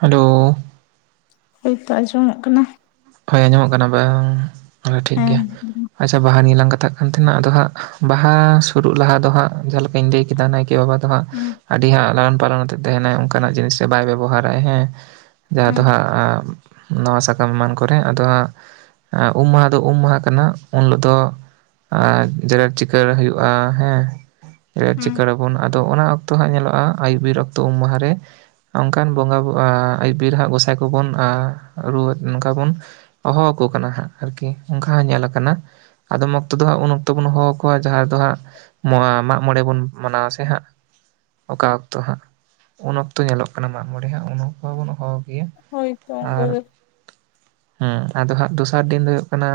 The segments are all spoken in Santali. ᱦᱮᱞᱳ ᱱᱤᱛᱚᱜ ᱟᱸᱡᱚᱢᱚᱜ ᱠᱟᱱᱟ ᱦᱳᱭ ᱟᱸᱡᱚᱢᱚᱜ ᱠᱟᱱᱟ ᱵᱟᱝ ᱛᱚᱵᱮ ᱴᱷᱤᱠ ᱦᱮᱸ ᱜᱮᱭᱟ ᱦᱩᱸ ᱟᱪᱪᱷᱟ ᱵᱟᱦᱟ ᱱᱤᱭᱮ ᱞᱟᱝ ᱠᱟᱛᱷᱟᱜ ᱠᱟᱱ ᱛᱟᱸᱦᱮᱱᱟ ᱟᱫᱚ ᱦᱟᱸᱜ ᱵᱟᱦᱟ ᱥᱩᱨᱩᱜ ᱞᱟᱦᱟ ᱫᱚ ᱦᱟᱸᱜ ᱡᱟᱦᱟᱸ ᱞᱮᱠᱟᱧ ᱞᱟᱹᱭ ᱠᱮᱫᱟ ᱱᱟᱭᱠᱮ ᱵᱟᱵᱟ ᱫᱚ ᱦᱟᱸᱜ ᱟᱹᱰᱤ ᱦᱟᱸᱜ ᱞᱟᱞᱚᱱ ᱯᱟᱞᱚᱱ ᱟᱛᱮᱜ ᱛᱟᱸᱦᱮᱱᱟᱭ ᱚᱱᱠᱟᱱᱟᱜ ᱡᱤᱱᱤᱥ ᱨᱮ ᱵᱟᱭ ᱵᱮᱵᱚᱦᱟᱨᱟᱭ ᱦᱮᱸ ᱡᱟᱦᱟᱸ ᱦᱩᱸ ᱫᱚ ᱦᱟᱸᱜ ᱱᱟᱣᱟ ᱥᱟᱠᱟᱢ ᱮᱢᱟᱱ ᱠᱚᱨᱮ ᱟᱫᱚ ᱦᱟᱸᱜ ᱩᱢ ᱢᱟᱦᱟ ᱫᱚ ᱩᱢ ᱢᱟᱦᱟ ᱠᱟᱱᱟ ᱩᱱ ᱦᱤᱞᱚᱜ ᱫᱚ ᱟᱨ ᱡᱮᱨᱮᱲ ᱪᱤᱠᱟᱹᱲ ᱦᱩᱭᱩᱜ-ᱟ ᱦᱮᱸ ᱡᱮᱨᱮᱲ ᱦᱩᱸ ᱪᱤᱠᱟᱹᱲᱟᱵᱚᱱ ᱛᱚ ᱚᱱᱟ ᱚᱠᱛᱚ ᱦᱟᱸᱜ ᱧᱮᱞᱚᱜ-ᱟ ᱟᱹᱭᱩᱵ ᱵᱤᱨ ᱚᱠᱛᱚ ᱩᱢ ᱢᱟᱦᱟ ᱨᱮ ᱚᱱᱠᱟᱱ ᱵᱚᱸᱜᱟ ᱵᱩ ᱟᱸ ᱟᱹᱭᱩᱵ ᱵᱤᱨ ᱦᱟᱸ ᱜᱚᱸᱥᱟᱭ ᱠᱚᱵᱚᱱ ᱟᱸᱨᱩᱭᱟᱹ ᱱᱚᱝᱠᱟ ᱵᱩᱱ ᱚᱦᱚᱣ ᱠᱚ ᱠᱟᱱᱟ ᱦᱟᱸᱜ ᱟᱨᱠᱤ ᱚᱱᱠᱟ ᱦᱚᱸ ᱧᱮᱞ ᱟᱠᱟᱱᱟ ᱟᱫᱚᱢ ᱚᱠᱛᱚ ᱫᱚ ᱦᱟᱸᱜ ᱩᱱ ᱚᱠᱛᱚ ᱵᱩᱱ ᱦᱚᱦᱚ ᱠᱚᱣᱟ ᱡᱟᱦᱟᱸ ᱨᱮ ᱫᱚ ᱦᱟᱸᱜ ᱢᱚᱣᱟ ᱢᱟᱜ ᱢᱚᱬᱮ ᱵᱩᱱ ᱢᱟᱱᱟᱣᱟ ᱥᱮ ᱦᱟᱸᱜ ᱚᱠᱟ ᱚᱠᱛᱚ ᱦᱟᱸᱜ ᱩᱱ ᱚᱠᱛᱚ ᱧᱮᱞᱚᱜ ᱠᱟᱱᱟ ᱢᱟᱜ ᱢᱚᱬᱮ ᱦᱟᱸᱜ ᱩᱱ ᱚᱠᱛᱚ ᱵᱩᱱ ᱚᱦᱚ ᱦᱳᱭ ᱛᱚ ᱚᱝᱠᱟ ᱜᱮ ᱦᱩᱸ ᱟᱫᱚ ᱦᱟᱸᱜ ᱫᱚᱥᱟᱨ ᱫᱤᱱ ᱫᱚ ᱦᱩᱭᱩᱜ ᱠᱟᱱᱟ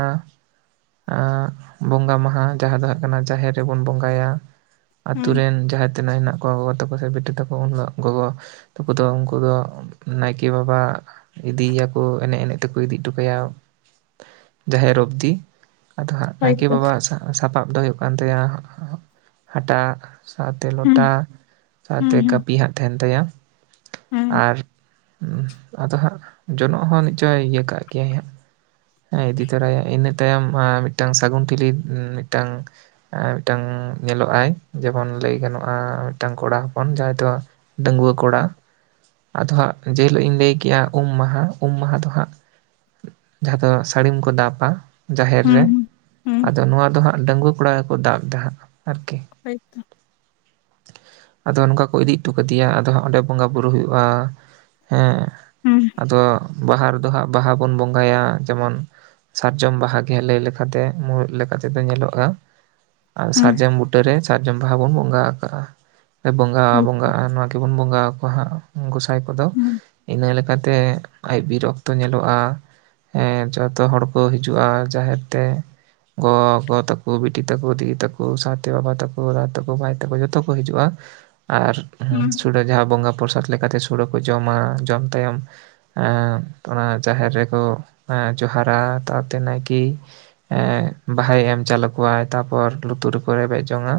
ᱟᱸ ᱵᱚᱸᱜᱟ ᱢᱟᱦᱟ ᱡᱟᱦᱟᱸ ᱫᱚ ᱦᱩᱭᱩᱜ ᱠᱟᱱᱟ ᱡᱟᱦᱮᱨ ᱨᱮᱵᱚᱱ ᱵᱚᱸᱜᱟᱭᱟ ᱟᱛᱩ ᱦᱩᱸ ᱨᱤᱱ ᱡᱟᱦᱟᱸ ᱛᱤᱱᱟᱹᱜ ᱦᱮᱱᱟᱜ ᱜᱚᱜᱚ ᱛᱟᱹᱠᱚ ᱥᱮ ᱵᱤᱴᱤ ᱛᱟᱹᱠᱚ ᱩᱱ ᱦᱤᱞᱚᱜ ᱜᱚᱜᱚ ᱛᱟᱹᱠᱩ ᱫᱚ ᱩᱱᱠᱩ ᱫᱚ ᱱᱟᱭᱠᱤ ᱵᱟᱵᱟ ᱤᱫᱤᱭ ᱭᱟᱠᱚ ᱮᱱᱮᱡ ᱮᱱᱮᱡ ᱛᱮᱠ ᱤᱫᱤ ᱦᱚᱴᱚ ᱠᱟᱭᱟ ᱡᱟᱦᱮᱨ ᱚᱵᱽᱫᱤ ᱟᱫᱚ ᱦᱟᱸᱜ ᱱᱟᱭᱠᱤ ᱦᱳᱭᱛᱚ ᱵᱟᱵᱟ ᱥᱟᱸ ᱥᱟᱯᱟᱵ ᱫᱚ ᱦᱩᱭᱩᱜ ᱠᱟᱱ ᱛᱟᱭᱟ ᱦᱟᱴᱟᱜ ᱥᱟᱶᱛᱮ ᱦᱩᱸ ᱞᱚᱴᱟ ᱥᱟᱶᱛᱮ ᱦᱩᱸ ᱦᱩᱸ ᱠᱟᱹᱯᱤ ᱦᱟᱸᱜ ᱛᱟᱦᱮᱱ ᱛᱟᱭᱟ ᱦᱩᱸ ᱟᱨ ᱟᱫᱚ ᱦᱟᱸᱜ ᱡᱚᱱᱚᱜ ᱦᱚᱸ ᱱᱤᱪ ᱪᱚᱭ ᱤᱭᱟᱹ ᱠᱟᱜ ᱜᱮᱭᱟᱭ ᱦᱟᱸᱜ ᱦᱮᱸ ᱤᱫᱤ ᱛᱚᱨᱟᱭᱟᱭ ᱤᱱᱟᱹ ᱛᱟᱭᱚᱢ ᱢᱤᱫᱴᱟᱝ ᱥᱟᱹᱜᱩᱱ ᱴᱷᱤᱞᱤ ᱢᱤᱫᱴᱟᱝ ᱟᱨ ᱢᱤᱫᱴᱟᱝ ᱧᱮᱞᱚᱜ ᱟᱭ ᱡᱮᱢᱚᱱ ᱞᱟᱹᱭ ᱜᱟᱱᱚᱜ-ᱟ ᱢᱤᱫᱴᱟᱝ ᱠᱚᱲᱟ ᱦᱚᱯᱚᱱ ᱡᱟᱦᱟᱸᱭ ᱫᱚ ᱰᱟᱺᱜᱩᱣᱟᱹ ᱠᱚᱲᱟ ᱟᱫᱚ ᱦᱟᱸᱜ ᱡᱮᱦᱤᱞᱚᱜ ᱤᱧ ᱞᱟᱹᱭ ᱠᱮᱜ-ᱟ ᱩᱢ ᱢᱟᱦᱟ ᱩᱢ ᱢᱟᱦᱟ ᱫᱚ ᱦᱟᱸᱜ ᱡᱟᱦᱟᱸ ᱫᱚ ᱥᱟᱹᱲᱤᱢ ᱠᱚ ᱫᱟᱵᱟ ᱡᱟᱦᱮᱨ ᱨᱮ ᱦᱩᱸ ᱦᱩᱸ ᱟᱫᱚ ᱱᱚᱣᱟ ᱫᱚ ᱦᱟᱸᱜ ᱰᱟᱺᱜᱩᱣᱟᱹ ᱠᱚᱲᱟ ᱜᱮᱠᱚ ᱫᱟᱵ ᱮᱫᱟ ᱦᱟᱸᱜ ᱟᱨᱠᱤ ᱦᱳᱭ ᱛᱚ [inaudible] ᱟᱫᱚ ᱱᱚᱝᱠᱟ ᱠᱩ ᱤᱫᱤ ᱩᱴᱩ ᱠᱟᱹᱫᱤᱭᱟ ᱟᱫᱚ ᱦᱟᱸᱜ ᱚᱸᱰᱮ ᱵᱚᱸᱜᱟ ᱵᱩᱨᱩ ᱦᱩᱭᱩᱜ-ᱟ ᱦᱮᱸ ᱦᱩᱸ ᱟᱫᱚ ᱵᱟᱦᱟ ᱨᱮᱫᱚ ᱦᱟᱸᱜ ᱵᱟᱦᱟ ᱵᱚᱱ ᱵᱚᱸᱜᱟᱭᱟ ᱡᱮᱢᱚᱱ ᱥᱟᱨᱡᱚᱢ ᱵᱟᱦᱟ ᱜᱮ ᱞᱟᱹᱭ ᱞᱮᱠᱟᱛᱮ ᱢᱩᱬᱩᱫ ᱞᱮᱠᱟᱛᱮ ᱫᱚ ᱧᱮᱞᱚᱜ-ᱟ ᱟᱨ ᱦᱩᱸ ᱥᱟᱨᱡᱚᱢ ᱵᱩᱴᱟᱹᱨᱮ ᱥᱟᱨᱡᱚᱢ ᱵᱟᱦᱟ ᱵᱚᱱ ᱵᱚᱸᱜᱟ ᱟᱠᱟᱜ-ᱟ ᱵᱚᱸᱜᱟ ᱦᱳᱭ ᱵᱚᱸᱜᱟᱜ-ᱟ ᱱᱚᱣᱟ ᱜᱤᱵᱚᱱ ᱵᱚᱸᱜᱟ ᱟᱠᱚᱣᱟ ᱦᱟᱸᱜ ᱜᱩᱥ ᱟᱭ ᱠᱚᱫᱚ ᱦᱩᱸ ᱤᱱᱟᱹ ᱞᱮᱠᱟᱛᱮ ᱟᱡ ᱵᱤᱨᱚᱠᱛᱚ ᱧᱮᱞᱚᱜ-ᱟ ᱦᱮᱸ ᱡᱚᱛᱚ ᱦᱚᱲ ᱠᱚ ᱦᱤᱡᱩᱜ-ᱟ ᱡᱟᱦᱮᱨ ᱛᱮ ᱜᱚᱜᱚ ᱛᱟᱹᱠᱩ ᱵᱤᱴᱤ ᱛᱟᱹᱠᱩ ᱫᱤᱫᱤ ᱛᱟᱹᱠᱩ ᱥᱟᱶᱛᱮ ᱵᱟᱵᱟ ᱛᱟᱹᱠᱩ ᱫᱟᱫᱟ ᱛᱟᱹᱠᱩ ᱵᱷᱟᱭ ᱛᱟᱹᱠᱩ ᱡᱚᱛᱚ ᱠᱚ ᱦᱟᱹᱡᱩᱜ-ᱟ ᱟᱨ ᱦᱩᱸ ᱥᱩᱲᱟᱹ ᱡᱟᱦᱟᱸ ᱵᱚᱸᱜᱟ ᱯᱚᱨᱥᱟᱫᱽ ᱞᱮᱠᱟᱛᱮ ᱥᱩᱲᱟᱹ ᱠᱚ ᱡᱚᱢᱟ ᱡᱚᱢ ᱛᱟᱭᱚᱢ ᱚᱱᱟ ᱡᱟᱦᱮᱨ ᱨᱮᱠᱚ ᱡᱚᱦᱟᱨᱟ ᱛᱟᱨᱛᱮ ᱱᱟᱭᱠᱤ ᱮᱜ ᱵᱟᱦᱟᱭ ᱮᱢ ᱪᱟᱞ ᱟᱠᱚᱣᱟᱭ ᱛᱟᱨᱯᱚᱨ ᱞᱩᱛᱩᱨ ᱨᱮᱠᱚ ᱨᱮᱵᱮᱫ ᱡᱚᱝ-ᱟ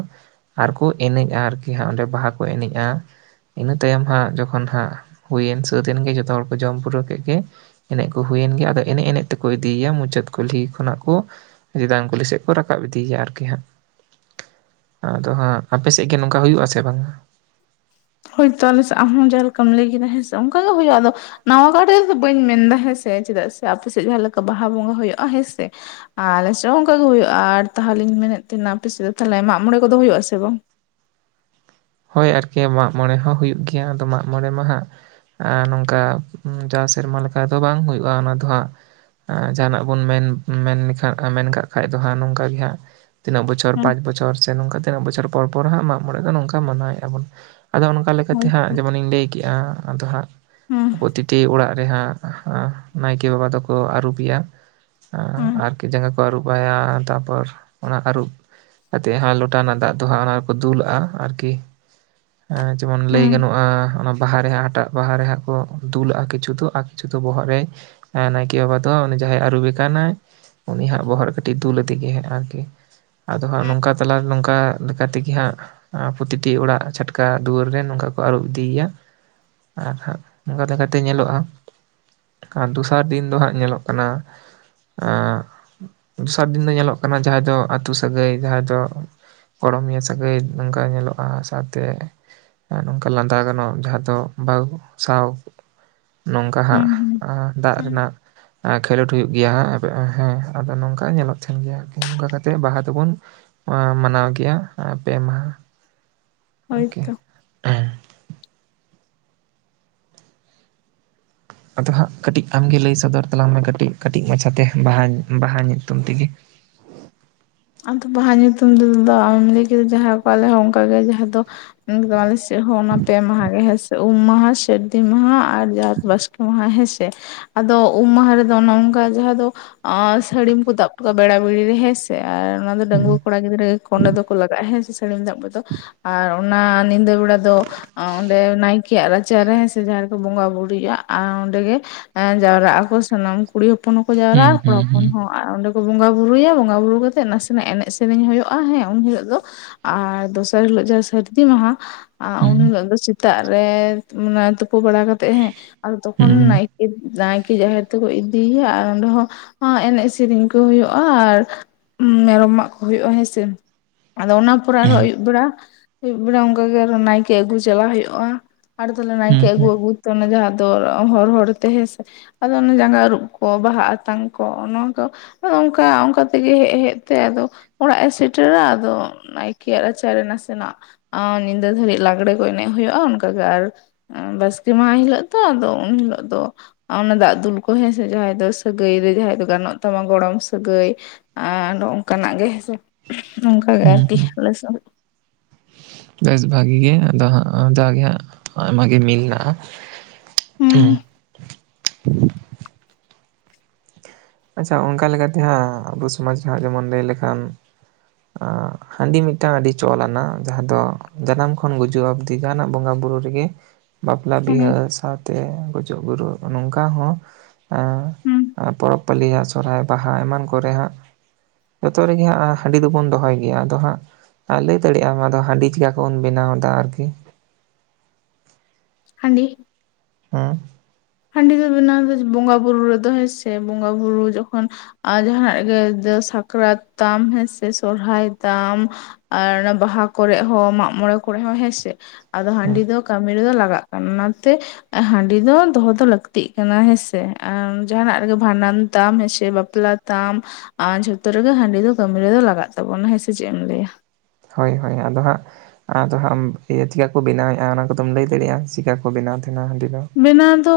ᱟᱨ ᱠᱩ ᱮᱱᱮᱡ-ᱟ ᱟᱨᱠᱤ ᱦᱟᱸᱜ ᱚᱸᱰᱮ ᱵᱟᱦᱟ ᱠᱩ ᱮᱱᱮᱡ-ᱟ ᱤᱱᱟᱹ ᱛᱟᱭᱚᱢ ᱦᱟᱸᱜ ᱡᱚᱠᱷᱚᱱ ᱦᱟᱸᱜ ᱦᱩᱭᱮᱱ ᱥᱟᱹᱛ ᱮᱱ ᱜᱮ ᱡᱚᱛᱚ ᱦᱚᱲ ᱠᱚ ᱡᱚᱢ ᱯᱩᱨᱟᱹᱣ ᱠᱮᱫ ᱜᱮ ᱮᱱᱮᱡ ᱠᱩ ᱦᱩᱭᱮᱱ ᱜᱮ ᱟᱫᱚ ᱮᱱᱮᱡ ᱮᱱᱮᱡ ᱛᱮᱠᱚ ᱤᱫᱤᱭᱟ ᱢᱩᱪᱟᱹᱫ ᱠᱩᱞᱦᱤ ᱠᱷᱚᱱᱟᱜ ᱠᱚ ᱡᱤᱫᱟᱝ ᱠᱩᱞᱤ ᱥᱮᱫ ᱠᱩ ᱨᱟᱠᱟᱵ ᱤᱫᱤᱭᱮᱭᱟ ᱟᱨᱠᱤ ᱦᱟᱸᱜ ᱟᱫᱚ ᱦᱟᱸᱜ ᱟᱯᱮ ᱥᱮᱫ ᱜ ᱱᱚᱝᱠᱟ ᱦᱩᱭᱩᱜ ᱟᱥᱮ ᱵᱟᱝᱼᱟ? ᱦᱳᱭᱛᱳ ᱟᱞᱮ ᱥᱮ ᱟᱢ ᱦᱚᱸ ᱡᱟᱦᱟᱸ ᱞᱮᱠᱟᱢ ᱞᱟᱹᱭ ᱠᱮᱫᱟ᱾ᱦᱮᱸ ᱥᱮ ᱚᱱᱠᱟ ᱜᱮ ᱦᱩᱭᱩᱜᱼᱟ ᱟᱫᱚ ᱱᱟᱣᱟ ᱜᱟᱨ ᱨᱮ ᱫᱚ ᱵᱟᱹᱧ ᱢᱮᱱᱫᱟ ᱦᱮᱸᱥᱮ ᱪᱮᱫᱟᱜ ᱥᱮ ᱟᱯᱮ ᱥᱮᱫ ᱡᱟᱦᱟᱸ ᱞᱮᱠᱟ ᱵᱟᱦᱟ ᱵᱚᱸᱜᱟ ᱦᱩᱭᱩᱜ-ᱟ ᱦᱮᱸ ᱥᱮ ᱟᱨ ᱟᱞᱮᱥᱮᱫ ᱦᱚᱸ ᱚᱱᱠᱟ ᱜᱮ ᱦᱩᱭᱩᱜ-ᱟ ᱟᱨ ᱛᱟᱦᱚᱞᱤᱧ ᱢᱮᱱᱮᱫ ᱛᱟᱦᱮᱱᱟ ᱟᱯᱮ ᱥᱮᱫ ᱫᱚ ᱛᱟᱦᱚᱞᱮ ᱢᱟᱜ ᱢᱚᱬᱮ ᱠᱚᱫᱚ ᱦᱩᱭᱩᱜᱼᱟ ᱥᱮ ᱵᱟᱝ? ᱦᱳᱭ ᱟᱨᱠᱤ ᱢᱟᱜ ᱢᱚᱬᱮ ᱦᱚᱸ ᱦᱩᱭᱩᱜ ᱜᱮᱭᱟ ᱟᱫᱚ ᱢᱟᱜ ᱢᱚᱬᱮ ᱢᱟᱦᱟᱜ ᱱᱚᱝᱠᱟ ᱡᱟ ᱥᱮᱨᱢᱟ ᱞᱮᱠᱟ ᱫᱚ ᱵᱟᱝ ᱦᱩᱭᱩᱜ-ᱟ ᱚᱱᱟ ᱫᱚ ᱦᱟᱸᱜ ᱡᱟᱦᱟᱱᱟᱜ ᱵᱚᱱ ᱢᱮᱱ ᱢᱮᱱᱠᱷᱟᱱ ᱢᱮᱱ ᱠᱟᱜ ᱠᱷᱟᱱᱡ ᱫᱚ ᱦᱟᱸᱜ ᱱᱚᱝᱠᱟ ᱜᱮ ᱦᱟᱸᱜ ᱛᱤᱱᱟᱹᱜ ᱵᱚᱪᱷᱚᱨ ᱯᱟᱸᱪ ᱵᱚᱪᱷᱚᱨ ᱥᱮ ᱱᱚᱝᱠᱟ ᱛᱤᱱᱟᱹᱜ ᱵᱚᱪᱷᱚᱨ ᱯᱚᱨ ᱯᱚᱨ ᱦᱟᱸᱜ ᱢᱟᱜ ᱢᱚᱬᱮ ᱫᱚ ᱱᱚᱝᱠᱟ ᱢᱟᱱᱟᱣᱮᱫ-ᱟ ᱵᱩᱱ ᱟᱫᱚ ᱠᱟ ᱞᱮᱠᱟᱛᱮ ᱦᱳᱭ ᱦᱟᱸᱜ ᱡᱮᱢᱚᱱᱤᱧ ᱞᱟᱹᱭ ᱠᱮᱫ-ᱟ ᱟᱫᱚ ᱦᱟᱸᱜ ᱦᱩᱸ ᱯᱨᱚᱛᱤᱴᱤ ᱚᱲᱟᱜ ᱨᱮᱦᱟᱸᱜ ᱱᱟᱭᱠᱮ ᱵᱟᱵᱟ ᱫᱚᱠᱚ ᱟᱹᱨᱩᱵ ᱮᱭᱟ ᱟᱸ ᱦᱩᱸ ᱟᱨᱠᱤ ᱡᱟᱸᱜᱟ ᱠᱚ ᱟᱹᱨᱩᱵ ᱵᱟᱲᱟᱭᱟ ᱛᱟᱯᱚᱨ ᱚᱱᱟ ᱟᱹᱨᱩᱵ ᱠᱟᱛᱮᱫ ᱦᱟᱸ ᱞᱚᱴᱟ ᱨᱮᱱᱟᱜ ᱫᱟᱜ ᱫᱚ ᱦᱟᱸ ᱚᱱᱟ ᱨᱮᱠᱚ ᱫᱩᱞᱟᱜᱼᱟ ᱟᱨᱠᱤ ᱦᱮᱸ ᱡᱮᱢᱚᱱ ᱞᱟᱹᱭ ᱦᱩᱸ ᱜᱟᱱᱚᱜᱼᱟ, ᱚᱱᱟ ᱵᱟᱦᱟ ᱨᱮᱦᱟᱸᱜ ᱦᱟᱴᱟᱜ ᱵᱟᱦᱟ ᱨᱮ ᱦᱟᱸᱜ ᱠᱚ ᱫᱩᱞᱟᱜᱼᱟ ᱠᱤᱪᱷᱩ ᱫᱚ ᱟ ᱡᱚᱛᱚ ᱵᱚᱦᱚᱜ ᱨᱮ ᱱᱟᱭᱠᱮ ᱵᱟᱵᱟ ᱫᱚ ᱩᱱᱤ ᱡᱟᱦᱟᱸᱭ ᱟᱹᱨᱩᱵᱮ ᱠᱟᱱᱟᱭ ᱩᱱᱤ ᱦᱟᱸᱜ ᱵᱚᱦᱚᱜ ᱨᱮ ᱠᱟᱹᱴᱤᱡ ᱫᱩᱞ ᱟᱫᱮ ᱜᱮ ᱦᱟᱸ ᱟᱨᱠᱤ ᱟᱫᱚ ᱦᱟᱸᱜ ᱱᱚᱝᱠᱟ ᱛᱟᱞᱟ ᱱᱚᱝᱠᱟ ᱞᱮᱠᱟ ᱛᱮᱜᱮ ᱦᱟᱸᱜ ᱯᱚᱛᱤᱴᱤ ᱚᱲᱟᱜ ᱪᱷᱟᱴᱠᱟ ᱫᱩᱣᱟᱹᱨ ᱨᱮ ᱱᱚᱝᱠᱟ ᱠᱚ ᱟᱹᱨᱩᱵ ᱤᱫᱤᱭᱭᱟ ᱟᱨ ᱦᱟᱸᱜ ᱚᱱᱠᱟ ᱞᱮᱠᱟᱛᱮ ᱧᱮᱞᱚᱜᱼᱟ᱾ ᱟᱨ ᱫᱚᱥᱟᱨ ᱫᱤᱱ ᱫᱚ ᱦᱟᱸᱜ ᱧᱮᱞᱚᱜ ᱠᱟᱱᱟ [inaudible] ᱫᱚᱥᱟᱨ ᱫᱤᱱ ᱫᱚ ᱧᱮᱞᱚᱜ ᱠᱟᱱᱟ ᱡᱟᱦᱟᱸᱭ ᱫᱚ ᱟᱛᱩ ᱥᱟᱹᱜᱟᱹᱭ ᱡᱟᱦᱟᱸᱭ ᱫᱚ ᱜᱚᱲᱚᱢᱤᱭᱟᱹ ᱥᱟᱹᱜᱟᱹᱭ ᱚᱱᱠᱟ ᱧᱮᱞᱚᱜ ᱟᱨ ᱥᱟᱶᱛᱮ ᱱᱚᱝᱠᱟ ᱞᱟᱸᱫᱟ ᱜᱟᱱᱚᱜᱼᱟ᱾ ᱡᱟᱦᱟᱸ ᱫᱚ ᱵᱟᱦᱩ ᱥᱟᱶ ᱱᱚᱝᱠᱟ ᱦᱟᱸᱜ ᱦᱩᱸ ᱟᱸ ᱫᱟᱜ ᱦᱩᱸ ᱨᱮᱱᱟᱜ ᱠᱷᱮᱞᱳᱰ ᱦᱩᱭᱩᱜ ᱜᱮᱭᱟ ᱦᱟᱸ [unintelligible] ᱦᱮᱸ ᱟᱫᱚ ᱱᱚᱝᱠᱟ ᱧᱮᱞᱚᱜ ᱛᱟᱦᱮᱱ ᱜᱮᱭᱟ ᱱᱚᱝᱠᱟ ᱠᱟᱛᱮᱜ ᱵᱟᱦᱟ ᱫᱚ ᱵᱚᱱ ᱟᱢ ᱢᱟᱱᱟᱣ ᱜᱮᱭᱟ ᱟᱨ ᱯᱮ ᱢᱟᱦᱟ ᱦᱳᱭᱛᱚ [inaudible] ᱟᱫᱚ ᱦᱟᱸᱜ ᱠᱟᱹᱴᱤᱡ ᱟᱢᱜᱮ ᱞᱟᱹᱭ ᱥᱚᱫᱚᱨ ᱛᱟᱞᱟᱝ ᱢᱮ ᱠᱟᱹᱴᱤᱡ ᱠᱟᱹᱴᱤᱡ ᱢᱟᱪᱷᱟᱛᱮ ᱵᱟᱦᱟ ᱵᱟᱦᱟ ᱧᱩᱛᱩᱢ ᱛᱮᱜᱮ ᱟᱫᱚ ᱵᱟᱦᱟ ᱧᱩᱛᱩᱢ ᱛᱮᱫᱚ ᱟᱢ ᱞᱟᱹᱭ ᱠᱮᱫᱟ ᱡᱟᱦᱟᱸ ᱠᱚ ᱟᱞᱮ ᱦᱚᱸ ᱚᱱᱠᱟᱜ ᱜᱮ ᱡᱟᱦᱟᱸ ᱫᱚ ᱟᱞᱮ ᱥᱮ ᱞᱮ ᱦᱚᱸ ᱚᱱᱟ ᱯᱮ ᱢᱟᱦᱟ ᱜᱮ ᱦᱮᱸ ᱥᱮ ᱩᱢ ᱢᱟᱦᱟ, ᱥᱟᱹᱨᱫᱤ ᱢᱟᱦᱟ ᱟᱨ ᱡᱟᱛ ᱵᱟᱥᱠᱮ ᱢᱟᱦᱟ ᱦᱮᱸᱥᱮ ᱠᱮ ᱟᱫᱚ ᱩᱢ ᱢᱟᱦᱟ ᱨᱮᱫᱚ ᱚᱱᱚ ᱚᱝᱠᱟ ᱡᱟᱦᱟᱸ ᱫᱚ ᱟᱨ ᱥᱟᱹᱲᱤᱢ ᱠᱚ ᱫᱟᱵ ᱦᱚᱴ ᱠᱟᱜᱼᱟ᱾ ᱵᱮᱲᱟ ᱵᱮᱲᱤ ᱨᱮ ᱦᱮᱸᱥᱮ ᱟᱨ ᱚᱱᱟ ᱫᱚ ᱦᱩᱸ ᱰᱟᱺᱜᱩᱭᱟᱹ ᱠᱚᱲᱟ ᱠᱚᱲᱟ ᱜᱤᱫᱽᱨᱟᱹ ᱜᱮ ᱚᱸᱰᱮ ᱫᱚᱠᱚ ᱞᱟᱜᱟᱜᱼᱟ᱾ ᱦᱮᱸ ᱥᱮ ᱥᱟᱹᱲᱤᱢ ᱫᱟᱯ ᱨᱮᱫᱚ ᱟᱨ ᱚᱱᱟ ᱧᱤᱫᱟᱹ ᱵᱮᱲᱟ ᱫᱚ ᱚᱸᱰᱮ ᱱᱟᱭᱠᱮᱭᱟᱜ ᱨᱟᱪᱟᱨᱮ ᱦᱮᱸᱥᱮ ᱡᱟᱦᱟᱸ ᱨᱮᱠᱚ ᱵᱚᱸᱜᱟ ᱵᱩᱨᱩᱭᱟᱜᱼᱟ ᱚᱸᱰᱮ ᱜᱮ ᱦᱮᱸ ᱡᱟᱣᱨᱟᱜ ᱟᱠᱚ ᱥᱟᱱᱟᱢ ᱠᱩᱲᱤ ᱦᱚᱯᱚᱱ ᱦᱚᱸᱠᱚ ᱡᱟᱣᱨᱟᱼᱟ ᱠᱚᱲᱟ ᱦᱩᱸ ᱦᱚᱯᱚᱱ ᱦᱩᱸ ᱦᱚᱸ ᱟᱨ ᱚᱸᱰᱮ ᱠᱚ ᱵᱚᱸᱜᱟ ᱵᱩᱨᱩᱭᱟ ᱵᱚᱸᱜᱟ ᱵᱩᱨᱩ ᱠᱟ- ᱱᱟᱥᱮ ᱱᱟᱜ ᱮᱱᱮᱡ ᱥᱮᱨᱮᱧ ᱦᱩᱭᱩᱜᱼᱟ ᱦᱮᱸ ᱩᱱ ᱦᱤᱞᱳᱜ ᱫᱚ ᱟᱨ ᱫᱚᱥᱟᱨ ᱦᱤᱞᱳᱜ ᱡᱟᱦᱟᱸ ᱥᱟᱹᱨᱫᱤ ᱢᱟᱦᱟ ᱟᱸ ᱩᱱ ᱦᱤᱞᱳᱜ ᱫᱚ ᱥᱮᱛᱟᱜ ᱨᱮ ᱢᱟᱱᱮ ᱛᱩᱯᱩ ᱵᱟᱲᱟ ᱠᱟᱛᱮᱜ ᱦᱮᱸ ᱟᱫᱚ ᱛᱚᱠᱷᱚᱱ ᱦᱩᱸ ᱱᱟᱭᱠᱮ ᱱᱟᱭᱠᱮ ᱡᱟᱦᱮᱨ ᱛᱮᱠᱚ ᱤᱫᱤᱭᱮᱭᱟ ᱟᱨ ᱚᱸᱰᱮ ᱦᱚᱸ ᱮᱱᱮᱡ ᱥᱮᱨᱮᱧ ᱠᱚ ᱦᱩᱭᱩᱜᱼᱟ ᱟᱨ ᱢᱮᱨᱚᱢ ᱢᱟᱜ ᱠᱚ ᱦᱩᱭᱩᱜᱼᱟ ᱦᱮᱸ ᱥᱮ ᱟᱫᱚ ᱚᱱᱟ ᱯᱚᱨᱮ ᱟᱨᱦᱚᱸ ᱟᱹᱭᱩᱵ ᱵᱮᱲᱟ ᱟᱹᱭᱩᱵ ᱵᱮᱲᱟ ᱚᱱᱠᱟ ᱜᱮ ᱱᱟᱭᱠᱮ ᱟᱹᱜᱩ ᱪᱟᱞᱟᱣ ᱦᱩᱭᱩᱜᱼᱟ᱾ ᱟᱨ ᱛᱟᱦᱚᱞᱮ ᱱᱟᱭᱠᱮ ᱟᱹᱜᱩ ᱦᱩᱸ ᱟᱹᱜᱩ ᱛᱮ ᱚᱱᱮ ᱡᱟᱦᱟᱸ ᱫᱚ ᱦᱚᱨ ᱦᱚᱨ ᱛᱮ ᱦᱮᱸᱥᱮ ᱟᱫᱚ ᱚᱱᱮ ᱡᱟᱸᱜᱟ ᱟᱹᱨᱩᱵ ᱠᱚ ᱵᱟᱦᱟ ᱟᱛᱟᱝ ᱠᱚ ᱱᱚᱭᱟᱫᱚ ᱚᱱᱠᱟ, ᱚᱱᱠᱟ ᱛᱮᱜᱮ ᱦᱮᱡ ᱦᱮᱡ ᱛᱮ ᱟᱫᱚ ᱚᱲᱟᱜ ᱮ ᱥᱮᱴᱮᱨᱟ ᱟᱫᱚ ᱱᱟᱭᱠᱮᱭᱟᱜ ᱨᱟᱪᱟᱨᱮ ᱱᱟᱥᱮᱱᱟᱜ ᱟᱸ ᱧᱤᱫᱟᱹ ᱫᱷᱟᱹᱨᱤᱡ ᱞᱟᱜᱽᱲᱮ ᱠᱚ ᱮᱱᱮᱡ ᱦᱩᱭᱩᱜᱼᱟ ᱚᱱᱠᱟᱜ ᱜᱮ ᱟᱨ ᱵᱟᱥᱠᱮ ᱢᱟᱦᱟ ᱦᱤᱞᱳᱜ ᱛᱚ ᱟᱫᱚ ᱩᱱ ᱦᱤᱞᱳᱜ ᱫᱚ ᱚᱱᱟ ᱫᱟᱜ ᱫᱩᱞ ᱠᱚ ᱦᱮᱸ ᱥᱮ ᱡᱟᱦᱟᱸᱭ ᱫᱚ ᱥᱟᱹᱜᱟᱹᱭ ᱨᱮ ᱡᱟᱦᱟᱸᱭ ᱫᱚ ᱜᱟᱱᱚᱜ ᱛᱟᱢᱟ ᱜᱚᱲᱚᱢ ᱥᱟᱹᱜᱟᱹᱭ ᱟᱨ ᱱᱚᱝᱠᱟ ᱱᱟᱜ ᱜᱮ ᱦᱮᱸᱥᱮ ᱱᱚᱝᱠᱟᱜᱮ ᱦᱩᱸ ᱟᱨᱠᱤ ᱦᱩᱸ ᱟᱞᱮ ᱥᱮᱫ ᱫᱚ ᱵᱮᱥ ᱵᱷᱟᱹᱜᱤ ᱜᱮ ᱟᱫᱚ ᱦᱟᱸᱜ ᱡᱟᱜᱮ ᱦᱟᱸᱜ ᱟᱭᱢᱟ ᱜᱮ ᱢᱤᱞ ᱢᱮᱱᱟᱜᱼᱟ᱾ ᱦᱩᱸ [unintelligible] ᱟᱪᱷᱟ ᱚᱱᱠᱟ ᱞᱮᱠᱟᱛᱮ ᱦᱟᱸᱜ ᱟᱵᱚ ᱥᱚᱢᱟᱡᱽ ᱡᱟᱦᱟᱸ ᱡᱮᱢᱚᱱ ᱞᱟᱹᱭ ᱞᱮᱠᱷᱟᱱ ᱦᱟᱸ ᱦᱟᱺᱰᱤ ᱢᱤᱫᱴᱟᱝ ᱟᱹᱰᱤ ᱪᱚᱞ ᱟᱱᱟ ᱡᱟᱦᱟᱸ ᱫᱚ ᱡᱟᱱᱟᱢ ᱠᱷᱚᱱ ᱜᱩᱡᱩᱜ ᱦᱟᱹᱵᱤᱡ ᱫᱤᱜᱟᱱᱟᱜ ᱵᱚᱸᱜᱟ ᱵᱩᱨᱩ ᱨᱮᱜᱮ ᱵᱟᱯᱞᱟ ᱵᱤᱦᱟᱹ ᱦᱩᱸ ᱥᱟᱶᱛᱮ ᱜᱩᱡᱩᱜ ᱜᱩᱨᱩ ᱱᱚᱝᱠᱟ ᱦᱚᱸ ᱦᱩᱸ ᱟᱸ ᱯᱚᱨᱚᱵᱽ ᱯᱟᱹᱞᱤᱭᱟᱜ ᱥᱚᱨᱦᱟᱭ ᱵᱟᱦᱟ ᱮᱢᱟᱱ ᱠᱚᱨᱮ ᱦᱟᱸᱜ ᱡᱚᱛᱚ ᱨᱮᱜᱮ ᱦᱟᱸᱜ ᱦᱟᱺᱰᱤ ᱫᱚᱵᱚᱱ ᱫᱚᱦᱚᱭ ᱜᱮᱭᱟ ᱟᱫᱚ ᱦᱟᱸᱜ ᱟᱨ ᱞᱟᱹᱭ ᱫᱟᱲᱮᱭᱟᱜᱼᱟᱢ ᱟᱫᱚ ᱦᱟᱺᱰᱤ ᱪᱤᱠᱟᱹ ᱠᱚ ᱵᱚᱱ ᱵᱮᱱᱟᱣ ᱮᱫᱟ ᱟᱨᱠᱤ ᱦᱟᱺᱰᱤ ᱦᱮᱸ ᱦᱟᱺᱰᱤ ᱫᱚ ᱵᱮᱱᱟᱣ ᱫᱚ ᱵᱚᱸᱜᱟ ᱵᱩᱨᱩ ᱨᱮ ᱫᱚ ᱦᱮᱸ ᱥᱮ ᱵᱚᱸᱜᱟ ᱵᱩᱨᱩ ᱡᱚᱠᱷᱚᱱ ᱟᱨ ᱡᱟᱦᱟᱸᱟᱱᱟᱜ ᱜᱮ ᱥᱟᱠᱨᱟᱛ ᱛᱟᱢ ᱦᱮᱸᱥᱮ ᱥᱚᱨᱦᱟᱭ ᱛᱟᱢ ᱟᱨ ᱵᱟᱦᱟ ᱠᱚᱨᱮᱜ ᱦᱚᱸ ᱢᱟᱜ ᱢᱚᱬᱮ ᱠᱚᱨᱮ ᱦᱚᱸ ᱦᱮᱸᱥᱮ ᱟᱫᱚ ᱦᱮᱸ ᱦᱟᱺᱰᱤ ᱫᱚ ᱠᱟᱹᱢᱤ ᱨᱮᱫᱚ ᱞᱟᱜᱟᱜ ᱠᱟᱱᱟ ᱚᱱᱟᱛᱮ ᱦᱟᱺᱰᱤ ᱫᱚ ᱫᱚᱦᱚ ᱞᱟᱹᱠᱛᱤᱜ ᱠᱟᱱᱟ ᱦᱮᱸᱥᱮ ᱟᱨ ᱡᱟᱦᱟᱱᱟᱜ ᱨᱮᱜᱮ ᱵᱷᱟᱸᱰᱟᱱ ᱛᱟᱢ ᱦᱮᱸᱥᱮ ᱵᱟᱯᱞᱟ ᱛᱟᱢ ᱟᱨ ᱡᱷᱚᱛᱚ ᱨᱮᱜᱮ ᱦᱟᱺᱰᱤ ᱫᱚ ᱠᱟᱹᱢᱤ ᱨᱮᱫᱚ ᱞᱟᱜᱟᱜ ᱛᱟᱵᱚᱱᱟ ᱦᱮᱸᱥᱮ ᱪᱮᱫ ᱮᱢ ᱞᱟᱹᱭᱟ ᱦᱳᱭ ᱦᱳᱭ ᱟᱫᱚ ᱦᱟᱸᱜ ᱟᱫᱚ ᱦᱟᱸᱜ ᱤᱭᱟᱹ ᱪᱤᱠᱟᱹ ᱠᱚ ᱵᱮᱱᱟᱣᱮᱫᱼᱟ ᱚᱱᱟ ᱠᱚᱫᱚᱢ ᱞᱟᱹᱭ ᱫᱟᱲᱮᱭᱟᱜᱼᱟ ᱪᱤᱠᱟᱹ ᱠᱚ ᱵᱮᱱᱟᱣ ᱛᱟᱦᱮᱱᱟ ᱦᱟᱺᱰᱤ ᱫᱚ ᱵᱮᱱᱟᱣ ᱫᱚ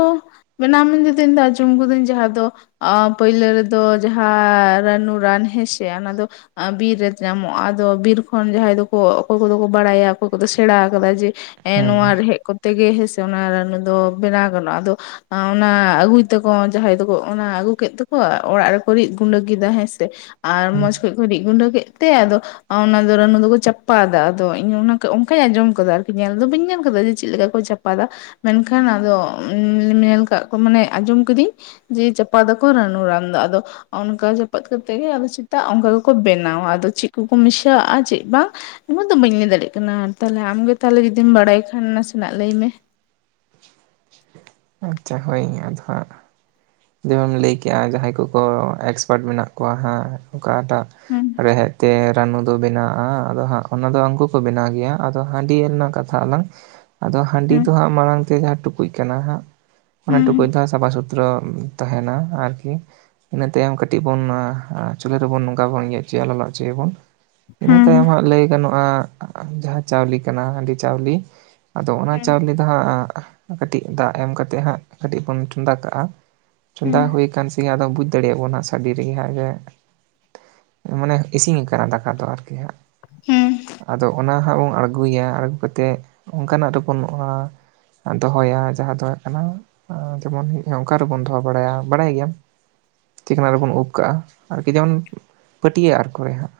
ᱵᱮᱱᱟᱢ ᱢᱮ ᱛᱮᱫ ᱟᱸᱡᱚᱢ ᱠᱟᱫᱟᱹᱧ ᱡᱟᱦᱟᱸ ᱫᱚ ᱚᱻ ᱯᱳᱭᱞᱳ ᱨᱮᱫᱚ ᱡᱟᱦᱟᱸ ᱨᱟᱱᱩ ᱨᱟᱱ ᱦᱮᱸᱥᱮ ᱚᱱᱟ ᱫᱚ ᱵᱤᱨ ᱨᱮ ᱧᱟᱢᱚᱜᱼᱟ ᱟᱫᱚ ᱵᱤᱨ ᱠᱷᱚᱱ ᱡᱟᱦᱟᱸᱭ ᱫᱚᱠᱚ ᱚᱠᱚᱭ ᱠᱚᱫᱚ ᱠᱚ ᱵᱟᱲᱟᱭᱟ ᱚᱠᱚᱭ ᱠᱚᱫᱚ ᱥᱮᱬᱟ ᱟᱠᱟᱫᱟ ᱡᱮ ᱦᱮᱸ ᱱᱚᱣᱟ ᱨᱮᱦᱮᱫ ᱠᱚᱛᱮ ᱜᱮ ᱦᱮᱸᱥᱮ ᱚᱱᱟ ᱨᱟᱱᱩ ᱫᱚ ᱵᱮᱱᱟᱣ ᱜᱟᱱᱚᱜᱼᱟ ᱟᱫᱚ ᱚᱱᱟ ᱟᱹᱜᱩᱭ ᱛᱟᱠᱚ ᱡᱟᱦᱟᱸᱭ ᱫᱚᱠᱚ ᱚᱱᱟ ᱟᱹᱜᱩ ᱠᱮᱫ ᱛᱟᱠᱚ ᱚᱲᱟᱜ ᱨᱮᱠᱚ ᱨᱤᱫ ᱜᱩᱸᱰᱟᱹ ᱠᱮᱫᱟ ᱦᱮᱸᱥᱮ᱾ ᱟᱨ ᱦᱮᱸ ᱢᱚᱸᱡᱽ ᱠᱚᱡ ᱠᱚ ᱨᱤᱫ ᱜᱩᱸᱰᱟᱹ ᱠᱮᱫ ᱛᱮ ᱟᱫᱚ ᱚ ᱻᱱᱟ ᱫᱚ ᱨᱟᱱᱩ ᱫᱚᱠᱚ ᱪᱟᱯᱟᱫᱟ ᱟᱫᱚ ᱤᱧ ᱚᱱᱠᱟᱧ ᱟᱸᱡᱚᱢ ᱠᱟᱫᱟ ᱟᱨᱠᱤ ᱧᱮᱞ ᱫᱚ ᱵᱟᱹᱧ ᱧᱮᱞ ᱟᱠᱟᱫᱟ ᱡᱮ ᱪᱮᱫ ᱞᱮᱠᱟ ᱠᱚ ᱪᱟᱯᱟᱫᱟ᱾ ᱢᱮᱱᱠᱷᱟᱱ ᱟᱫᱚᱻ ᱧᱮᱞ ᱠᱟᱜ ᱠᱚ ᱢᱟᱱᱮ ᱟᱸᱡᱚᱢ ᱠᱤᱫᱟᱹᱧ ᱡᱮ ᱪᱟᱯᱟᱫᱚ ᱠᱚ ᱨᱟᱱᱩ ᱨᱟᱱ ᱫᱚ ᱟᱫᱚ ᱚᱱᱠᱟ ᱡᱟᱹᱯᱩᱫ ᱠᱟᱛᱮᱫ ᱜᱮ ᱥᱮᱛᱟᱜ ᱚᱱᱠᱟ ᱜᱮᱠᱚ ᱵᱮᱱᱟᱣᱟ ᱟᱫᱚ ᱪᱮᱫ ᱠᱚᱠᱚ ᱢᱮᱥᱟᱣᱟᱜᱼᱟ ᱪᱮᱫ ᱵᱟᱝ ᱱᱚᱣᱟ ᱫᱚ ᱵᱟᱹᱧ ᱞᱟᱹᱭ ᱫᱟᱲᱮᱭᱟᱜ ᱠᱟᱱᱟ ᱛᱟᱦᱚᱞᱮ ᱟᱢᱜᱮ ᱛᱟᱦᱚᱞᱮ ᱡᱩᱫᱤᱢ ᱵᱟᱲᱟᱭ ᱠᱷᱟᱱ ᱱᱟᱥᱮᱱᱟᱜ ᱞᱟᱹᱭ ᱢᱮ ᱟᱪᱪᱷᱟ ᱦᱳᱭᱧ ᱟᱫᱚ ᱡᱮᱢᱮᱢ ᱞᱟᱹᱭ ᱠᱮᱫᱮᱜᱼᱟ ᱡᱟᱦᱟᱸᱭ ᱠᱚᱠᱚ ᱮᱠᱥᱯᱟᱨᱴ ᱢᱮᱱᱟᱜ ᱠᱚᱣᱟ ᱦᱟᱸᱜ ᱚᱠᱟᱴᱟᱜ ᱦᱩᱸ ᱨᱮᱦᱮᱫ ᱛᱮ ᱨᱟᱱᱩ ᱫᱚ ᱵᱮᱱᱟᱜᱼᱟ ᱟᱫᱚ ᱦᱟᱸᱜ ᱚᱱᱟ ᱫᱚ ᱦᱟᱜᱠᱩ ᱠᱚ ᱵᱮᱱᱟᱣ ᱜᱮᱭᱟ ᱟᱫᱚ ᱦᱟᱺᱰᱤ ᱨᱮᱱᱟᱜ ᱠᱟᱛᱷᱟ ᱟᱞᱟᱝ ᱟᱫᱚ ᱦᱟᱺᱰᱤ ᱦᱩᱸ ᱫᱚ ᱦᱟᱸᱜ ᱢᱟᱲᱟᱝ ᱛᱮ ᱡᱟᱦᱟᱸ ᱴᱩᱠᱩᱡ ᱠᱟᱱᱟ ᱦᱟᱸᱜ ᱚᱱᱟ ᱦᱩᱸ ᱴᱩᱠᱩᱡ ᱦᱩᱸ ᱫᱚ ᱥᱟᱯᱷᱟ ᱥᱩᱛᱨᱚ ᱛᱟᱦᱮᱱᱟ ᱟᱨᱠᱤ ᱤᱱᱟᱹ ᱛᱟᱭᱚᱢ ᱠᱟᱹᱴᱤᱡ ᱵᱚᱱ ᱪᱩᱞᱦᱟᱹ ᱨᱮᱵᱚᱱ ᱱᱚᱝᱠᱟ ᱵᱚᱱᱤᱭᱟᱹ ᱦᱚᱪᱚᱭᱟ ᱞᱟᱜᱟᱣ ᱦᱚᱪᱚᱭᱟᱵᱚᱱ ᱤᱱᱟᱹ ᱛᱟᱭᱚᱢ ᱦᱩᱸ ᱦᱟᱸᱜ ᱞᱟᱹᱭ ᱜᱟᱱᱚᱜᱼᱟ ᱡᱟᱦᱟᱸ ᱪᱟᱣᱞᱮ ᱠᱟᱱᱟ ᱦᱟᱺᱰᱤ ᱪᱟᱣᱞᱮ ᱟᱫᱚ ᱚᱱᱟ ᱪᱟᱣᱞᱮ ᱫᱚ ᱦᱟᱸᱜ ᱠᱟᱹᱴᱤᱡ ᱫᱟᱜ ᱮᱢ ᱠᱟᱛᱮᱮᱫ ᱦᱟᱸᱜ ᱠᱟᱹᱴᱤᱡ ᱵᱚᱱ ᱪᱚᱸᱫᱟ ᱠᱟᱜᱼᱟ ᱦᱩᱸ ᱪᱚᱸᱫᱟ ᱦᱩᱭ ᱟᱠᱟᱱ ᱥᱮ ᱟᱫᱚᱚᱢ ᱵᱩᱡᱽ ᱫᱟᱲᱮᱭᱟᱜ ᱵᱚᱱᱟᱟᱸᱜ ᱥᱟᱰᱮ ᱨᱮᱜᱮ ᱦᱟᱸᱜ ᱡᱮ ᱢᱟᱱᱮ ᱤᱥᱤᱱ ᱠᱟᱱᱟ ᱫᱟᱠᱟ ᱫᱚ ᱟᱨᱠᱤ ᱦᱟᱸᱜ ᱦᱩᱸ ᱟᱫᱚ ᱚᱱᱟ ᱦᱟᱸᱜ ᱵᱚᱱ ᱟᱬᱜᱚ ᱟᱹᱜᱩᱭᱟ ᱟᱹᱜᱩ ᱠᱟᱛᱮᱮᱫ ᱚᱱᱠᱟᱱᱟᱜ ᱨᱮ ᱵᱚᱱᱩᱜᱼᱟ ᱫᱚᱦᱚᱭᱟ ᱡᱟᱦᱟᱸ ᱫᱚ ᱡᱮᱢᱚᱱ ᱚᱱᱠᱟ ᱨᱮᱵᱚᱱ ᱫᱚᱦᱚ ᱵᱟᱲᱟᱭᱟ ᱵᱟᱲᱟᱭ ᱜᱮᱭᱟᱢ ᱛᱤᱠᱱᱟᱜ ᱨᱮᱵᱚᱱ ᱩᱵ ᱠᱟᱜᱼᱟ ᱟᱨᱠᱤ ᱡᱮᱢᱚᱱ ᱯᱟᱹᱴᱭ ᱟᱨ ᱠᱚᱨᱮᱦᱟᱸᱜ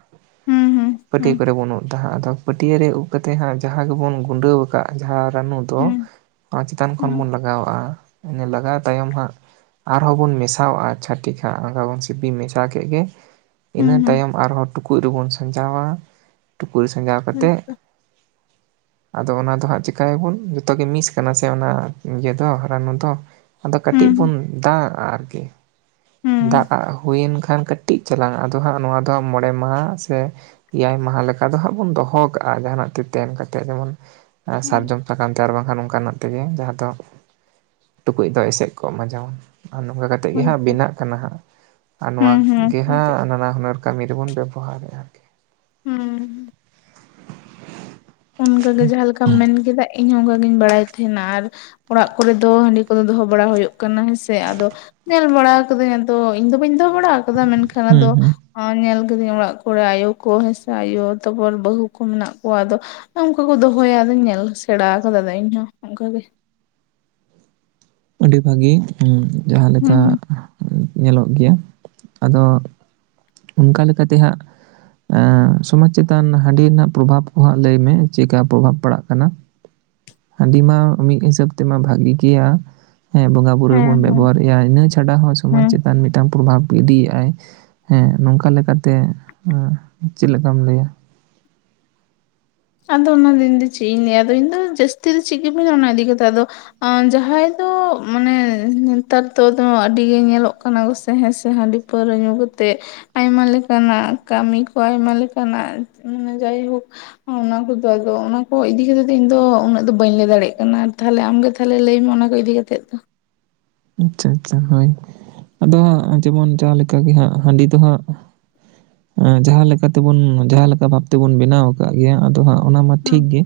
ᱦᱩᱸ ᱦᱩᱸ ᱦᱩᱸ ᱯᱟᱹᱴᱭᱟᱹ ᱠᱚᱨᱮ ᱵᱟᱹᱱᱩᱜ ᱛᱟᱦᱮᱸᱫ ᱟᱫᱚ ᱯᱟᱹᱴᱭᱟᱹ ᱨᱮ ᱩᱵ ᱠᱟᱛᱮᱜ ᱦᱟᱸᱜ ᱡᱟᱦᱟᱸ ᱜᱮᱵᱚᱱ ᱜᱩᱰᱟᱹᱣ ᱟᱠᱟᱜ ᱡᱟᱦᱟᱸ ᱨᱟᱱᱩ ᱫᱚ ᱦᱩᱸ ᱚᱱᱟ ᱪᱮᱛᱟᱱ ᱠᱷᱚᱱ ᱦᱩᱸ ᱵᱚᱱ ᱞᱟᱜᱟ ᱞᱚᱼᱟ ᱢᱮ ᱞᱟᱜᱟᱣ ᱛᱟᱭᱚᱢ ᱦᱟᱸᱜ ᱟᱨᱦᱚᱸ ᱵᱚᱱ ᱢᱮᱥᱟᱣᱟᱜᱼᱟ ᱪᱷᱟ ᱴᱤᱠ ᱠᱟ ᱵᱚᱱ ᱥᱤᱯᱤ ᱢᱮᱥᱟ ᱠᱮᱫ ᱜᱮ ᱦᱩᱸ ᱤᱱᱟᱹ ᱦᱩᱸ ᱛᱟᱭᱚᱢ ᱟᱨᱦᱚᱸ ᱴᱩᱠᱩᱡ ᱨᱮᱵᱚᱱ ᱥᱟᱡᱟᱣᱟ ᱴᱩᱠᱩᱡ ᱨᱮ ᱥᱟᱡᱟᱣ ᱠᱟᱛᱮ ᱦᱳᱭᱛᱚ ᱟᱫᱚ ᱚᱱᱟ ᱫᱚ ᱦᱟᱸᱜ ᱪᱤᱠᱟᱭᱟᱵᱚᱱ ᱡᱚᱛᱚᱜ ᱜᱮ ᱢᱤᱥ ᱠᱟᱱᱟ ᱥᱮ ᱚᱱᱟ ᱤᱭᱟᱹ ᱫᱚ ᱨᱟᱱᱩ ᱫᱚ ᱟᱫᱚ ᱠᱟᱹᱴᱤᱡ ᱦᱩᱸ ᱵᱚᱱ ᱫᱟᱜ ᱟᱜᱼᱟ ᱟᱨᱠᱤ ᱫᱟᱜ ᱟᱜ ᱦᱩᱭᱮᱱ ᱠᱷᱟᱱ ᱠᱟᱹᱴᱤᱡ ᱪᱟᱞᱟᱝ, ᱟᱫᱚ ᱦᱟᱸᱜ ᱱᱚᱣᱟ ᱫᱚ ᱦᱟᱸᱜ ᱢᱚᱬᱮ ᱢᱟᱦᱟ ᱥᱮ ᱮᱭᱟᱭ ᱢᱟᱦᱟ ᱞᱮᱠᱟ ᱫᱚ ᱦᱟᱸᱜ ᱵᱚᱱ ᱫᱚᱦᱚ ᱠᱟᱜᱼᱟ ᱡᱟᱦᱟᱱᱟᱜ ᱛᱮ ᱛᱮᱱ ᱠᱟᱛᱮᱫ ᱡᱮᱢᱚᱱ ᱥᱟᱨᱡᱚᱢ ᱥᱟᱠᱟᱢ ᱛᱮ ᱟᱨ ᱵᱟᱝᱠᱷᱟᱱ ᱚᱱᱠᱟᱱᱟᱜ ᱛᱮᱜᱮ ᱡᱟᱦᱟᱸ ᱫᱚ ᱴᱩᱠᱩᱡ ᱫᱚ ᱮᱥᱮᱫ ᱠᱚᱜ-ᱢᱟ ᱡᱟ ᱟᱨ ᱱᱚᱝᱠᱟ ᱠᱟᱛᱮ ᱛ ᱜᱮ ᱦᱟᱸᱜ ᱵᱮᱱᱟᱜ ᱠᱟᱱᱟ ᱦᱟᱸᱜ ᱟᱨ ᱱᱚᱣᱟ ᱦᱩᱸ ᱦᱩᱸ ᱜᱮ ᱦᱟᱸᱜ ᱦᱳᱭᱛᱚ ᱱᱟᱱᱟ ᱦᱩᱱᱟᱹᱨ ᱠᱟᱹᱢᱤ ᱨᱮᱵᱚᱱ ᱵᱮᱵᱚᱦᱟᱨᱮᱫᱼᱟ ᱟᱨᱠᱤ ᱦᱩᱸ ᱦᱩᱸ ᱚᱱᱠᱟᱜᱮ ᱡᱟᱦᱟ ᱞᱮᱠᱟᱢ ᱢᱮᱱᱠᱮᱫᱟ ᱤᱧᱦᱚᱸ ᱚᱱᱠᱟᱜᱤᱧ ᱵᱟᱲᱟᱭ ᱛᱟᱦᱮᱱᱟ ᱟᱨ ᱚᱲᱟᱜ ᱠᱚᱨᱮ ᱫᱚ ᱦᱟᱺᱰᱤ ᱠᱚᱫᱚ ᱫᱚᱦᱚ ᱵᱟᱲᱟ ᱦᱩᱭᱩᱜ ᱠᱟᱱᱟ ᱦᱮᱸᱥᱮ ᱟᱫᱚ ᱧᱮᱞ ᱵᱟᱲᱟ ᱠᱟᱹᱫᱟᱹᱧ ᱟᱫᱚ ᱤᱧᱫᱚ ᱵᱟᱹᱧ ᱫᱚᱦᱚ ᱵᱟᱲᱟ ᱠᱟᱫᱟ ᱢᱮᱱᱠᱷᱟᱱ ᱦᱩᱸ ᱟᱫᱚ ᱦᱩᱸ ᱧᱮᱞ ᱠᱤᱫᱟᱹᱧ ᱚᱲᱟᱜ ᱠᱚᱨᱮ ᱟᱭᱳ ᱠᱚ ᱦᱮᱸᱥᱟ ᱟᱭᱳ ᱛᱟᱨᱯᱚᱨ ᱵᱟᱹᱦᱩ ᱠᱚ ᱢᱮᱱᱟᱜ ᱠᱚᱣᱟ ᱟᱫᱚ ᱚᱱᱠᱟ ᱠᱚ ᱫᱚᱦᱚᱭᱟ ᱟᱫᱚᱧ ᱧᱮᱞ ᱥᱮᱬᱟ ᱟᱠᱟᱫᱟ ᱫᱟ ᱤᱧ ᱦᱚᱸ ᱚᱝᱠᱟᱜ ᱜᱮ ᱟᱹᱰᱤ ᱵᱷᱟᱹᱜᱤ ᱡᱟᱦᱟᱸ ᱦᱩᱸ ᱞᱮᱠᱟ ᱦᱩᱸ ᱧᱮᱞᱚᱜ ᱜᱮᱭᱟ ᱟᱫᱚ ᱚᱱᱠᱟ ᱞᱮᱠᱟᱛᱮ ᱦᱟᱸᱜ ᱥᱚᱢᱟᱡᱽ ᱪᱮᱛᱟᱱ ᱦᱟᱺᱰᱤ ᱨᱮᱱᱟᱜ ᱯᱨᱚᱵᱷᱟᱵᱽ ᱠᱚ ᱦᱟᱸᱜ ᱞᱟᱹᱭ ᱢᱮ᱾ ᱪᱮᱫᱠᱟ ᱯᱨᱚᱵᱷᱟᱵᱽ ᱯᱟᱲᱟᱜ ᱠᱟᱱᱟ᱾ ᱦᱟᱺᱰᱤ ᱢᱟ ᱢᱤᱫ ᱦᱤᱥᱟᱹᱵ ᱛᱮᱢᱟ ᱵᱷᱟᱜᱤ ᱜᱮᱭᱟ ᱾ ᱦᱮᱸ ᱵᱚᱸᱜᱟ ᱯᱩᱨᱟᱹ ᱵᱚᱱ ᱦᱮᱸ ᱦᱮᱸ ᱵᱮᱵᱚᱦᱟᱨᱮᱜᱼᱟ ᱤᱱᱟᱹ ᱪᱷᱟᱰᱟ ᱦᱚᱸ ᱥᱚᱢᱟᱡᱽ ᱦᱮᱸ ᱪᱮᱛᱟᱱ ᱢᱤᱫᱴᱟᱝ ᱯᱨᱚᱵᱷᱟᱵᱽ ᱤᱫᱤᱭᱮᱫᱟᱭ᱾ ᱦᱮᱸ ᱱᱚᱝᱠᱟ ᱞᱮᱠᱟᱛᱮ ᱪᱮᱫ ᱞᱮᱠᱟᱢ ᱞᱟᱹᱭᱟ ᱟᱫᱚ ᱚᱱᱟ ᱫᱤᱱ ᱫᱚ ᱪᱮᱫ ᱤᱧ ᱞᱟᱹᱭᱟ ᱟᱫᱚ ᱤᱧ ᱫᱚ ᱡᱟᱹᱥᱛᱤ ᱫᱚ ᱪᱮᱫ ᱜᱮ ᱚᱱᱟ ᱤᱫᱤ ᱠᱟᱛᱮᱜ ᱟᱫᱚ ᱡᱟᱦᱟᱸᱭ ᱫᱚ ᱢᱟᱱᱮ ᱱᱮᱛᱟᱨ ᱛᱚ ᱫᱚ ᱟᱹᱰᱤ ᱜᱮ ᱧᱮᱞᱚᱜ ᱠᱟᱱᱟ ᱜᱮᱥᱮ ᱦᱮᱸ ᱥᱮ ᱦᱟᱺᱰᱤ ᱯᱟᱹᱨᱟᱹ ᱧᱩ ᱠᱟᱛᱮᱫ ᱟᱭᱢᱟ ᱞᱮᱠᱟᱱᱟᱜ ᱠᱟᱹᱢᱤ ᱠᱚ ᱟᱭᱢᱟ ᱞᱮᱠᱟᱱᱟᱜ ᱢᱟᱱᱮ ᱡᱟᱭᱦᱳᱠ ᱚᱱᱟ ᱠᱚᱫᱚ ᱟᱫᱚ ᱚᱱᱟ ᱠᱚ ᱤᱫᱤ ᱠᱟᱛᱮ ᱤᱧ ᱫᱚ ᱩᱱᱟᱹᱜ ᱫᱚ ᱵᱟᱹᱧ ᱞᱟᱹᱭ ᱫᱟᱲᱮᱭᱟᱜ ᱠᱟᱱᱟ, ᱛᱟᱦᱮ ᱟᱢ ᱜᱮ ᱛᱟᱦᱞᱮ ᱞᱟᱹᱭ ᱢᱮ ᱚᱱᱟ ᱠᱚ ᱤᱫᱤ ᱠᱟᱛᱮᱫ ᱫᱚ ᱟᱪᱪᱷᱟ ᱟᱪᱪᱷᱟ ᱦᱳᱭ ᱟᱫᱚ ᱦᱟᱸᱜ ᱡᱮᱢᱚᱱ ᱡᱟᱦᱟ ᱜᱮ ᱦᱟᱸᱜ ᱦᱟᱺᱰᱤ ᱫᱚ ᱦᱟᱸᱜ ᱡᱟᱦᱟᱸ ᱞᱮᱠᱟ ᱛᱮᱵᱚᱱ ᱡᱟᱦᱟᱸ ᱞᱮᱠᱟ ᱵᱷᱟᱵ ᱛᱮᱵᱚᱱ ᱵᱮᱱᱟᱣ ᱟᱠᱟᱫ ᱜᱮᱭᱟ ᱟᱫᱚ ᱦᱟᱸᱜ ᱚᱱᱟ ᱢᱟ ᱴᱷᱤᱠ ᱜᱮ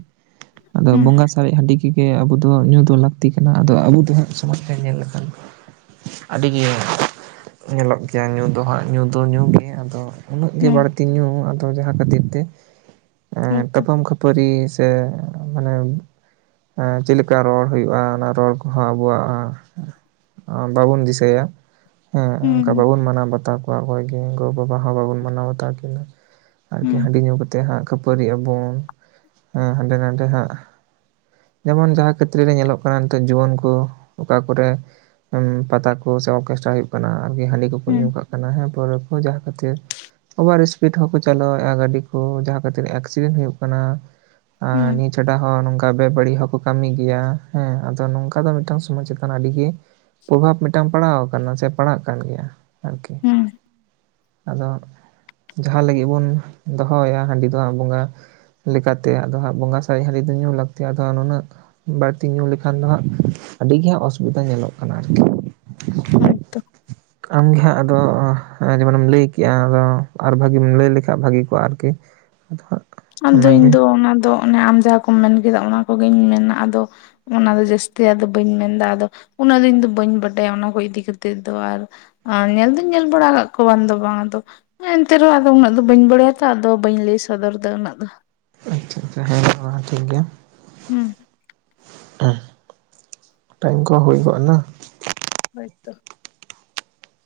ᱟᱫᱚ ᱦᱮᱸ ᱵᱚᱸᱜᱟ ᱛᱟᱨᱮᱡ ᱦᱟᱺᱰᱤ ᱜᱮᱜᱮ ᱟᱵᱚ ᱫᱚ ᱧᱩ ᱫᱚ ᱞᱟᱹᱠᱛᱤ ᱠᱟᱱᱟ ᱟᱫᱚ ᱟᱵᱚ ᱫᱚ ᱦᱟᱸᱜ ᱥᱚᱢᱟᱡᱽ ᱨᱮ ᱧᱮᱞᱞᱮ ᱟᱹᱰᱤᱜᱮ ᱧᱮᱞᱚᱜ ᱜᱮᱭᱟ ᱧᱩ ᱫᱚ ᱦᱟᱸᱜ ᱧᱩ ᱫᱚ ᱧᱩ ᱜᱮ ᱟᱫᱚ ᱩᱱᱟᱹᱜ ᱜᱮ ᱦᱮᱸ ᱵᱟᱹᱲ ᱛᱤ ᱧᱩ ᱟᱫᱚ ᱡᱟᱦᱟᱸ ᱠᱷᱟᱹᱛᱤᱨ ᱛᱮ ᱦᱳᱭᱛᱚ ᱛᱟᱯᱟᱢ ᱠᱷᱟᱹᱯ ᱯᱟᱹᱨᱤ ᱥᱮ ᱢᱟᱱᱮ ᱪᱮᱫ ᱞᱮᱠᱟ ᱨᱚᱲ ᱦᱩᱭᱩᱜᱼᱟ, ᱚᱱᱟ ᱨᱚᱲ ᱠᱚᱦᱚᱸ ᱟᱵᱚᱣᱟᱜ ᱵᱟᱵᱚᱱ ᱫᱤᱥᱟᱹᱭᱟ ᱦᱮᱸ ᱚᱱᱠᱟ ᱦᱩᱸ ᱵᱟᱵᱚᱱ ᱢᱟᱱᱟᱣ ᱵᱟᱛᱟᱣ ᱚᱠᱚᱭ ᱜᱮ ᱜᱚᱼᱵᱟᱵᱟ ᱦᱚᱸ ᱵᱟᱵᱚᱱ ᱢᱟᱱᱟᱣ ᱵᱟᱛᱟᱣ ᱠᱤᱱᱟ᱾ ᱟᱨᱠᱤ ᱦᱩᱸ ᱦᱟᱺᱰᱤ ᱧᱩ ᱠᱟᱛᱮ ᱦᱟᱸᱜ ᱠᱷᱟᱹᱯᱟᱹᱨᱤᱜ ᱟᱵᱚᱱ ᱦᱟᱸᱰᱮ ᱱᱟᱰᱮ ᱦᱟᱸᱜ ᱡᱮᱢᱚᱱ ᱡᱟᱦᱟᱸ ᱠᱷᱮᱛᱨᱮ ᱨᱮ ᱧᱮᱞᱚᱜ ᱠᱟᱱᱟ ᱱᱤᱛᱚᱜ ᱡᱩᱣᱟᱹᱱ ᱠᱚ ᱚᱠᱟ ᱠᱚᱨᱮ ᱯᱟᱛᱟ ᱠᱚ ᱥᱮ ᱚᱨᱠᱮᱥᱴᱟᱨ ᱦᱩᱭᱩᱜ ᱠᱟᱱᱟ ᱟᱨᱠᱤ ᱦᱟᱺᱰᱤ ᱠᱚᱠᱚ ᱧᱩ ᱦᱩᱸ ᱠᱟᱜ ᱠᱟᱱᱟᱸ ᱦᱮᱸ ᱯᱟᱣᱨᱟᱹ ᱠᱚ ᱡᱟᱦᱟᱸ ᱠᱷᱟᱹᱛᱤᱨ ᱚᱵᱷᱟᱨ ᱤᱥᱯᱤᱰ ᱦᱚᱸᱠᱚ ᱪᱟᱞᱟᱣᱮᱜᱼᱟ ᱜᱟᱹᱰᱤ ᱠᱚ, ᱡᱟᱦᱟᱸ ᱠᱷᱟᱹᱛᱤᱨ ᱮᱠᱥᱤᱰᱮᱱᱴ ᱦᱩᱭᱩᱜ ᱠᱟᱱᱟ᱾ ᱟᱨ ᱱᱤᱛ ᱦᱩᱸ ᱪᱷᱟᱰᱟ ᱦᱚᱸ ᱱᱚᱝᱠᱟ ᱵᱮ ᱵᱟᱹᱲᱤᱡ ᱦᱚᱸᱠᱚ ᱠᱟᱹᱢᱤ ᱜᱮᱭᱟ, ᱦᱮᱸ ᱟᱫᱚ ᱱᱚᱝᱠᱟ ᱫᱚ ᱢᱤᱫᱴᱟᱝ ᱥᱚᱢᱟᱡᱽ ᱪᱮᱛᱟᱱ ᱟᱹᱰᱤ ᱜᱮ ᱯᱚᱵᱷᱟᱵᱽ ᱢᱤᱫᱴᱟᱝ ᱯᱟᱲᱟᱣ ᱠᱟᱱᱟ, ᱥᱮ ᱯᱟᱲᱟᱜ ᱠᱟᱱ ᱜᱮᱭᱟ ᱟᱨᱠᱤ᱾ ᱦᱩᱸ ᱟᱫᱚ ᱡᱟᱦᱟᱸ ᱞᱟᱹᱜᱤᱫ ᱵᱚᱱ ᱫᱚᱦᱚᱭᱟ ᱦᱟᱺᱰᱤ ᱫᱚ ᱦᱟᱜ ᱵᱚᱸᱜᱟ ᱞᱮᱠᱟᱛᱮ ᱟᱫᱚ ᱦᱟᱸᱜ ᱵᱚᱸᱜᱟ ᱥᱟᱨᱮᱡ ᱦᱟᱺᱰᱤ ᱫᱚ ᱧᱩ ᱞᱟᱹᱠᱛᱤ, ᱟᱫᱚ ᱦᱟᱜ ᱱᱩᱱᱟᱹᱜ ᱵᱟᱹᱲᱛᱤ ᱧᱩ ᱞᱮᱠᱷᱟᱱ ᱫᱚ ᱦᱟᱸᱜ ᱟᱹᱰᱤᱜᱮ ᱦᱟᱸᱜ ᱚᱥᱩᱵᱤᱫᱟ ᱧᱮᱞᱚᱜ ᱠᱟᱱᱟ ᱟᱨᱠᱤ ᱦᱳᱭ ᱛᱚ ᱟᱢᱜᱮᱦᱟᱸᱜ ᱟᱫᱚ ᱡᱮᱢᱚᱱᱮᱢ ᱞᱟᱹᱭ ᱠᱮᱜᱼᱟ ᱟᱫᱚ ᱟᱨ ᱵᱷᱟᱹᱜᱤᱢ ᱞᱟᱹᱭ ᱞᱮᱠᱷᱟᱱ ᱵᱷᱟᱹᱜᱤ ᱠᱚᱜᱼᱟ ᱟᱨᱠᱤ᱾ ᱟᱫᱚ ᱦᱟᱸ ᱟᱫᱚ ᱤᱧᱫᱚ ᱚᱱᱟᱫᱚ ᱚᱱᱮ ᱟᱢ ᱡᱟᱦᱟᱸ ᱠᱚᱢ ᱢᱮᱱ ᱠᱮᱫᱟ ᱚᱱᱟ ᱠᱚᱜᱤᱧ ᱢᱮᱱᱟ ᱟᱫᱚ᱾ ᱚᱱᱟᱫᱚ ᱡᱟᱹᱥᱛᱤ ᱟᱫᱚ ᱵᱟᱹᱧ ᱢᱮᱱᱫᱟ ᱟᱫᱚ ᱩᱱᱟᱹᱜ ᱫᱚ ᱤᱧᱫᱚ ᱵᱟᱹᱧ ᱵᱟᱰᱟᱭᱟ ᱚᱱᱟ ᱠᱚ ᱤᱫᱤ ᱠᱟᱛᱮᱫ ᱫᱚ ᱟᱨ ᱟᱨ ᱧᱮᱞ ᱫᱩᱧ ᱧᱮᱞ ᱵᱟᱲᱟ ᱠᱚᱣᱟ ᱵᱟᱝ ᱫᱚ ᱵᱟᱝ ᱮᱱᱛᱮ ᱨᱮᱦᱚᱸ ᱟᱫᱚ ᱩᱱᱟᱹᱜ ᱫᱚ ᱵᱟᱹᱧ ᱵᱟᱲᱟᱭᱟᱛᱚ ᱟᱫᱚ ᱵᱟᱹᱧ ᱞᱟᱹᱭ ᱥᱚᱫᱚᱨ ᱮᱫᱟ ᱩᱱᱟᱹᱜ ᱫᱚ᱾ ᱟᱪᱷᱟ ᱟᱪᱷᱟ ᱦᱮᱸ ᱢᱟ ᱴᱷᱤᱠ ᱜᱮᱭᱟ ᱦᱩᱸ ᱦᱮᱸ ᱴᱟᱭᱤᱢ ᱠᱚ ᱦᱩᱭ ᱜᱚᱫᱱᱟ ᱦᱳᱭ ᱛᱚ